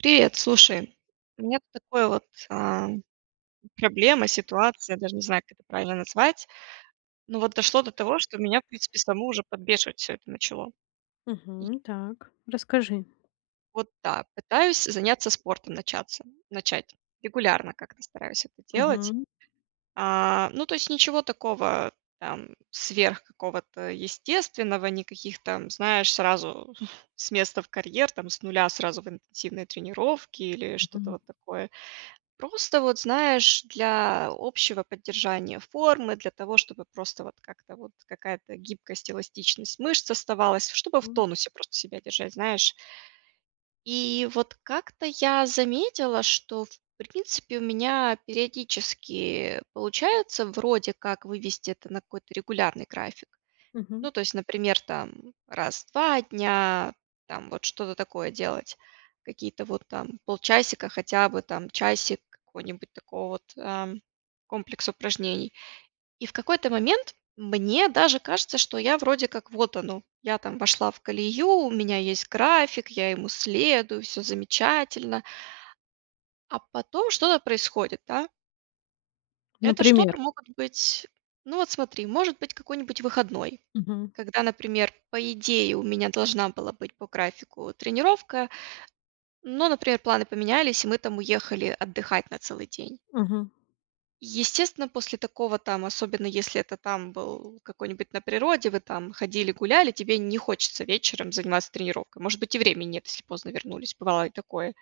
Привет. Слушай, у меня тут такой вот, ам, проблема, ситуация, я даже не знаю, как это правильно назвать. Ну вот дошло до того, что меня, в принципе, саму уже подбешивать всё это начало и Мгм, так, расскажи. Вот так, пытаюсь заняться спортом начаться начать. Регулярно как-то стараюсь это делать. Мгм. А, ну то есть ничего такого там сверх какого-то естественного, никаких там, знаешь, сразу с места в карьер, там с нуля сразу в интенсивные тренировки или что-то Мгм. вот такое. Просто вот, знаешь, для общего поддержания формы, для того, чтобы просто вот как-то вот какая-то гибкость, эластичность мышц оставалась, чтобы в Пон тонусе просто себя держать, знаешь. И вот как-то я заметила, что, в принципе, у меня периодически получается вроде как вывести это на какой-то регулярный график. Ну, Мгм. то есть, например, там раз в 2 дня там вот что-то такое делать. Какие-то вот там полчасика, хотя бы там часик какой-нибудь такого вот, ам, комплекса упражнений. И в какой-то момент мне даже кажется, что я вроде как: "Вот оно". Я там вошла в колею, у меня есть график, я ему следую, всё замечательно. А потом что-то происходит, да. Это что-то Например? могут быть ну вот смотри, может быть какой-нибудь выходной, Мгм. когда, например, по идее у меня должна была быть по графику тренировка, но, например, планы поменялись и мы там уехали отдыхать на целый день. Мгм. Естественно, после такого там, особенно, если это, там, был какой-нибудь на природе вы там ходили гуляли, тебе не хочется вечером заниматься тренировкой. Может быть, и время нет, если поздно вернулись, бывало и такое.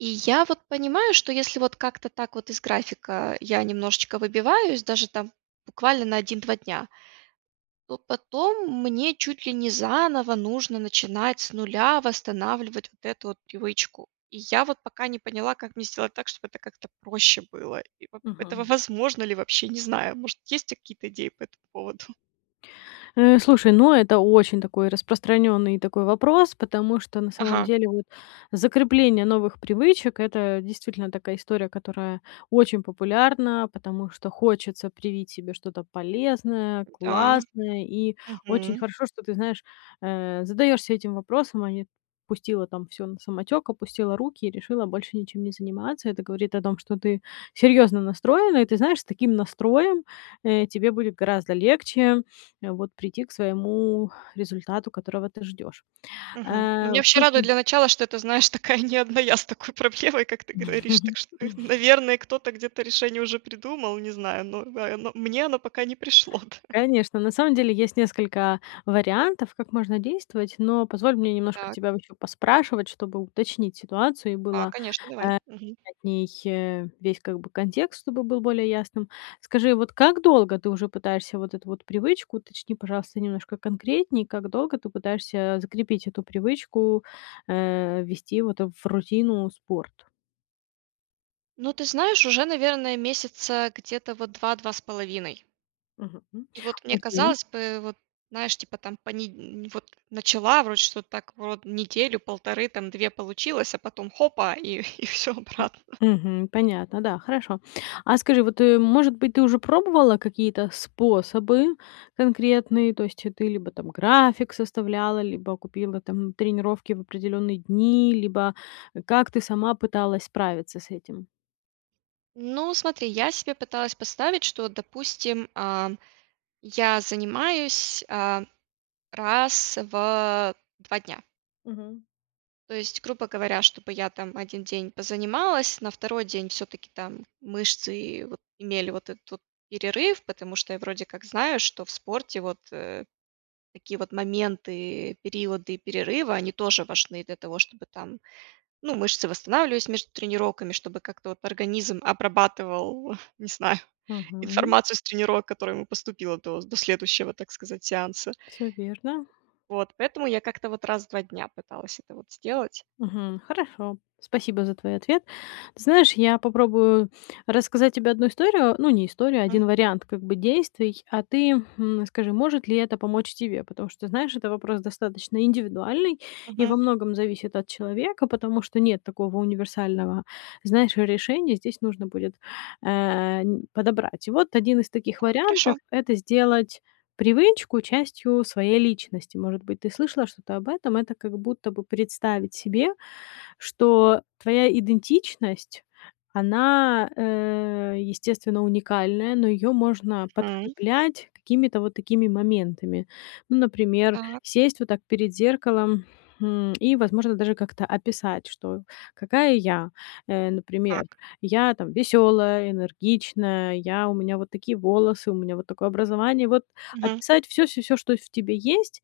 И я вот понимаю, что если вот как-то так вот из графика я немножечко выбиваюсь, даже там буквально на 1-2 дня, то потом мне чуть ли не заново нужно начинать с нуля восстанавливать вот эту вот привычку. И я вот пока не поняла, как мне сделать так, чтобы это как-то проще было. И вот этого Мгм. возможно ли вообще, не знаю. Может, есть у тя какие-то идеи по этому поводу? Э, слушай, ну, это очень такой распространённый такой вопрос, потому что, на самом Ага. деле, вот закрепление новых привычек- это действительно такая история, которая очень популярна, потому что хочется привить себе что-то полезное, Да. классное. И очень Мгм. хорошо, что ты, знаешь, э, задаешься этим вопросом, а не пустила там всё на самотёк, опустила руки и решила больше ничем не заниматься. Это говорит о том, что ты серьёзно настроена. И, ты знаешь, с таким настроем, э, тебе будет гораздо легче, вот, прийти к своему результату, которого ты ждёшь. Мгм. Ну меня Э, вообще радует слушаю. для начала, что это, знаешь, такая не одна я с такой проблемой, как ты говоришь. Так что и, наверное, кто-то где-то решение уже придумал, не знаю, но в а, но мне оно пока не пришло, да. Конечно, на самом деле, есть несколько вариантов, как можно действовать, но позволь мне немножко Так. тебя вот ещё поспрашивать, чтобы уточнить ситуацию, и А, было э конечно, давай. Мгм. от них, э, весь как бы контекст, чтобы был более ясным. Скажи, вот как долго ты уже пытаешься вот эту вот привычку, уточни, пожалуйста, немножко конкретнее- как долго ты пытаешься, закрепить эту привычку, э, ввести, вот, в рутину спорт? Ну, ты знаешь, уже, наверное, месяца где-то, вот, 2-2,5. Мгм, м. И вот, мне Окей. казалось бы, вот, знаешь, типа там пониднь вот, начала вроде что-то, так, врод неделю 1,5, там 2 получилось, а потом хопа, и и всё М. обратно. Мгм, понятно, да, хорошо. А скажи, вот, э, может быть, ты уже пробовала какие-то способы конкретные? То есть, ты либо, там, график составляла, либо купила, там, тренировки в определённые дни, либо, э, как ты сама пыталась справиться с этим? Ну, смотри, я себе пыталась поставить, что, вот допустим, а, я занимаюсь, а, раз в 2 дня. Мгм. То есть, грубо говоря, чтобы я, там, 1 день позанималась, на 2 день всё-таки, там, мышцы, вот, имели вот этот вот перерыв, потому что я вроде как знаю, что в спорте, вот, э, такие вот моменты, периоды и перерывы, они тоже важны для того, чтобы, там, ну, мышцы восстанавливались между тренировками, чтобы как-то вот организм обрабатывал, не знаю, Мгм. информацию с тренировок, которая ему поступила до до следующего, так сказать, сеанса. Всё верно. Вот, поэтому я как-то, вот, раз в 2 дня пыталась это, вот, М. сделать. Мгм. Хорошо, спасибо за твой ответ. Ты знаешь, я попробую рассказать тебе 1 историю, ну, не историю, а М. 1 вариант как бы, действий, а ты, хм, скажи, может ли это помочь тебе? Потому что ты знаешь, это вопрос достаточно индивидуальный и во Мгм. многом зависит от человека, потому что нет такого универсального, знаешь, решения. Здесь нужно будет, э, нь подобрать. И вот 1 из таких Так, вариантов- хорошо. это сделать привычку частью своей личности. Может быть, ты слышала что-то об этом? Это как будто бы представить себе, что твоя идентичность, она, э, естественно, уникальная, но её можно Мгм. подкреплять какими-то вот такими моментами. Ну, например, Та. сесть вот так перед зеркалом, хм, и, возможно, даже как-то описать, что какая я. Э, например: Так. я, там, весёлая, энергичная, я у меня вот такие волосы, у меня вот такое образование. Вот Мгм. описать всё всё всё, что в тебе есть,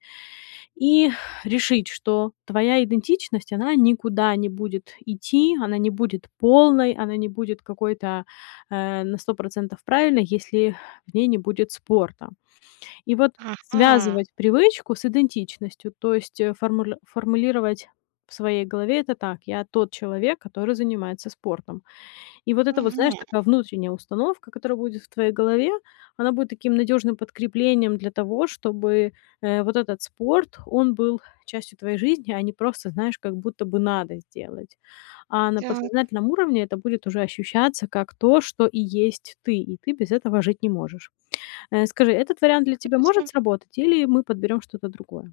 и решить, что твоя идентичность, она никуда не будет идти, она не будет полной, она не будет какой-то, э, на 100 % правильной, если в ней не будет спорта. И вот Ага! связывать привычку с идентичностью, то есть, э, формуль формулировать в своей голове это так: я- тот человек, который занимается спортом. И вот эта вот, знаешь, Мгм. такая внутренняя установка, которая будет в твоей голове, она будет таким надёжным подкреплением для того, чтобы, э, вот этот спорт, он был частью твоей жизни, а не просто, знаешь, как будто бы надо сделать. А на Так. подсознательном уровне это будет уже ощущаться как то, что и есть ты, и ты без этого жить не можешь. Э, скажи, этот вариант для тебя может Интересно. сработать или мы подберём что-то другое?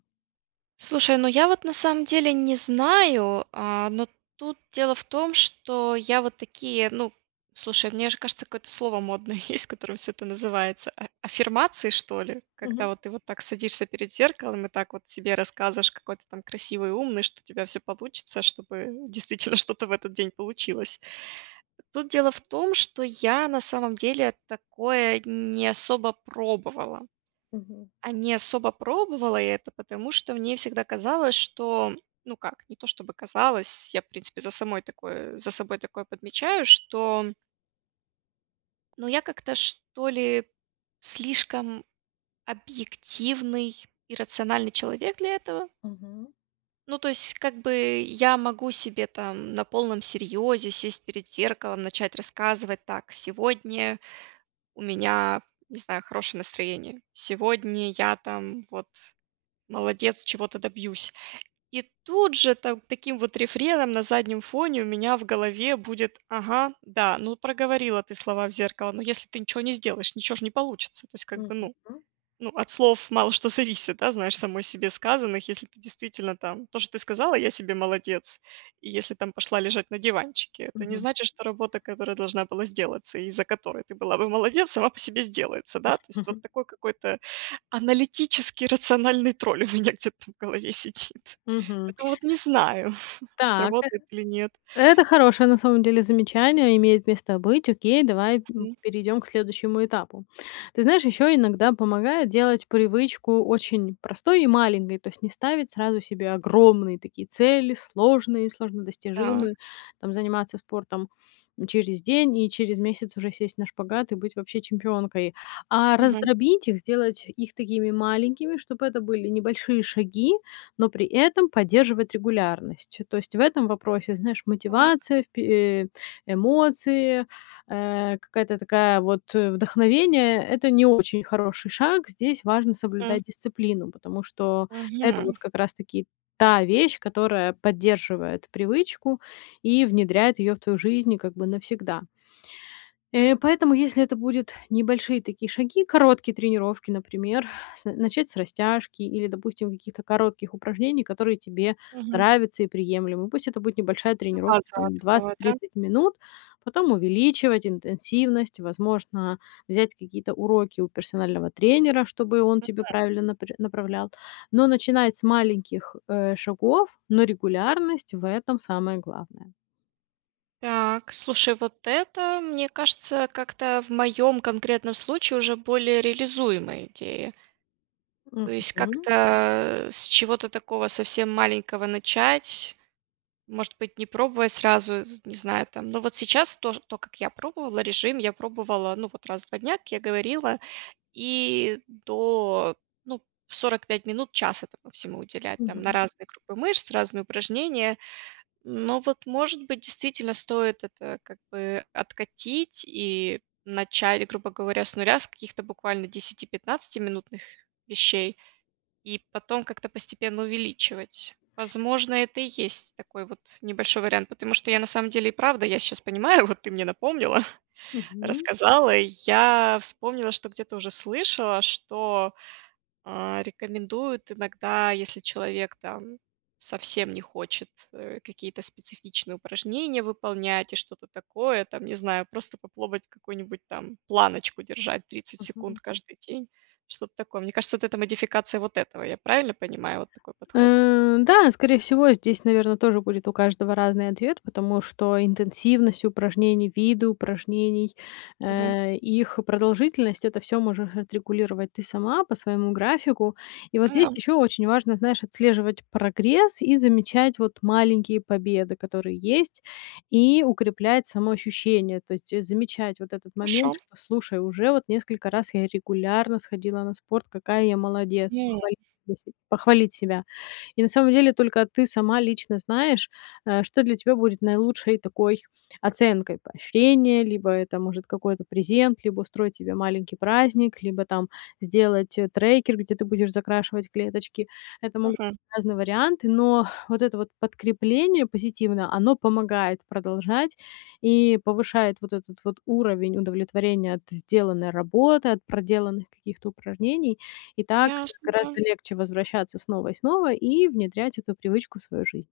Слушай, ну я вот, на самом деле, не знаю, а, но тут дело в том, что я вот такие ну, слушай, мне аж кажется, какое-то слово модное есть, которым всё это называется, а аффирмации что ли? Когда Мгм. вот ты вот так садишься перед зеркалом и так вот себе рассказываешь, какой ты, там, красивый, умный, что у тебя всё получится, чтобы действительно что-то в этот день получилось. Тут дело в том, что я, на самом деле, такое не особо пробовала. Мгм. А не особо пробовала я это, потому что мне всегда казалось, что ну как, не то, чтобы казалось, я, в принципе, за самой такое за собой такое подмечаю, что ну, я как-то, что ли, слишком объективный и рациональный человек для этого. Мгм. Ну, то есть как бы я могу себе там на полном серьёзе сесть перед зеркалом, начать рассказывать: "Так, сегодня у меня, не знаю, хорошее настроение. Сегодня я там, вот, молодец, чего-то добьюсь". И тут же там таким вот рефреном на заднем фоне у меня в голове будет: "Ага, да, ну, проговорила ты слова в зеркало, но если ты ничего не сделаешь, ничего ж не получится". То есть как бы ну Мгм. ну, от слов мало что зависит, да, знаешь, самой себе сказанных. Если ты действительно там то, что ты сказала: "Я себе молодец". И если там пошла лежать на диванчике, это не Мгм. значит, что работа, которая должна была сделаться и из-за которой ты была бы молодец, сама по себе сделается. Да, то есть вот такой какой-то аналитический, рациональный тролль у меня где-то в голове сидит. Мгм. Поэтому, вот не знаю: Так, э сработает или нет. это хорошее, на самом деле, замечание, имеет место быть. Окей, давай, м, Мгм. перейдём к следующему этапу. Ты знаешь, ещё иногда помогает делать привычку очень простой и маленькой, то есть не ставить сразу себе огромные такие цели, сложные, сложно Так. достижимые. Там, заниматься спортом через день и через месяц уже сесть на шпагат и быть вообще чемпионкой, а Мгм. раздробить их, сделать их такими маленькими, чтобы это были небольшие шаги, но при этом поддерживать регулярность. То есть в этом вопросе, знаешь, Так. мотивация, впе э, эмоции, э, какая-то такая вот вдохновение- это не очень хороший шаг. Здесь важно М. соблюдать дисциплину, потому что это вот Мгм. как раз-таки та вещь, которая поддерживает привычку и внедряет её в твою жизнь и как бы навсегда. Э, поэтому если это будет небольшие такие шаги, короткие тренировки, например: с начать с растяжки или, допустим, какие-то коротких упражнений, которые тебе Мгм. нравятся и приемлемы. Пусть это будет небольшая тренировка, Одноразового там, такого, двадцать да? тридцать минут, потом увеличивать интенсивность. Возможно, взять какие-то уроки у персонального тренера, чтобы он тебе [unintelligible] правильно напрь направлял, но начинать с маленьких, э, шагов, но регулярность в этом- самое главное. Так, слушай, вот это, мне кажется, как-то в моём конкретном случае уже более реализуемая идея. То есть Мгм. как-то, с чего-то такого совсем маленького начать, может быть, не пробуя сразу, з не знаю там но вот сейчас тож то, как я пробовала, режим я пробовала, ну, вот раз в 2 дня, как я говорила, и до, ну, 45 минут, час этому всему уделять там на Мгм. разные группы мышц, разные упражнения. Но вот, может быть, действительно стоит это как бы откатить и начать, грубо говоря, с 0, с каких-то буквально десяти-пятнадцатиминутных вещей и потом как-то постепенно увеличивать. Возможно, это и есть такой вот небольшой вариант. Потому что я, на самом деле, и правда, я сейчас понимаю, вот ты мне напомнила, Мгм. рассказала и я вспомнила, что где-то уже слышала, что, а, рекомендуют иногда, если человек там совсем не хочет, э, какие-то специфичные упражнения выполнять и что-то такое, там, не знаю, просто попробовать какую-нибудь там планочку держать 30 секунд Мгм. каждый день. Что-то такое. Мне кажется, вот это- модификация вот этого. Я правильно понимаю вот такой подход? Э, да, скорее всего, здесь, наверно, тоже будет у каждого разный ответ, потому что интенсивность упражнений, виды упражнений, Мгм. э, и их продолжительность- это всё можешь отрегулировать ты сама, по своему графику. И вот здесь Да. ещё очень важно, знаешь, отслеживать прогресс и замечать, вот, маленькие победы, которые есть, и укреплять самоощущение. То есть, э, замечать вот этот момент, Хорошо. что: "Слушай, уже вот несколько раз я регулярно сходила на спорт, какая я молодец". Похвалить [unintelligible] саму себ похвалить себя. И, на самом деле, только ты сама лично знаешь, э, что для тебя будет наилучшей такой оценкой: поощрения, либо это может какой-то презент, либо устроить себе маленький праздник, либо там сделать, э, трекер, где ты будешь закрашивать клеточки. Это могут Мгм. разные варианты, но вот это вот подкрепление позитивное- оно помогает продолжать и повышает вот этот вот уровень удовлетворения от сделанной работы, от проделанных каких-то упражнений. И так Ясно, да. гораздо легче возвращаться снова и снова и внедрять эту привычку в свою жизнь.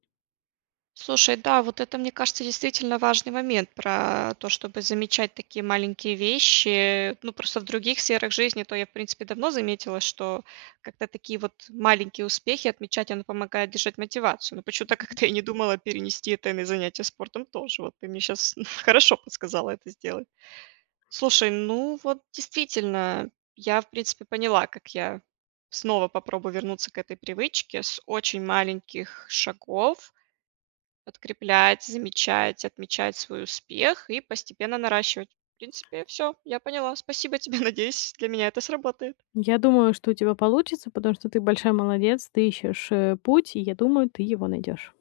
Слушай, да, вот это, мне кажется, действительно важный момент про то, чтобы замечать такие маленькие вещи. Ну, просто в других сферах жизни, то я, в принципе, давно заметила, что как-то такие вот маленькие успехи отмечать- оно помогает держать мотивацию. Но почему-то Мгм. как-то я не думала перенести это и на занятия спортом тоже. Вот ты мне щас хорошо подсказала это сделать. Слушай, ну вот действительно, я, в принципе, поняла, как я снова попробую вернуться к этой привычке с очень маленьких шагов. Подкреплять, замечать, отмечать свой успех и постепенно наращивать. В принципе, всё, я поняла. Спасибо тебе. Надеюсь для меня это сработает. Я думаю, что у тебя получится, потому что ты большая молодец. Ты ищешь, э, путь, и я думаю, ты его найдешь.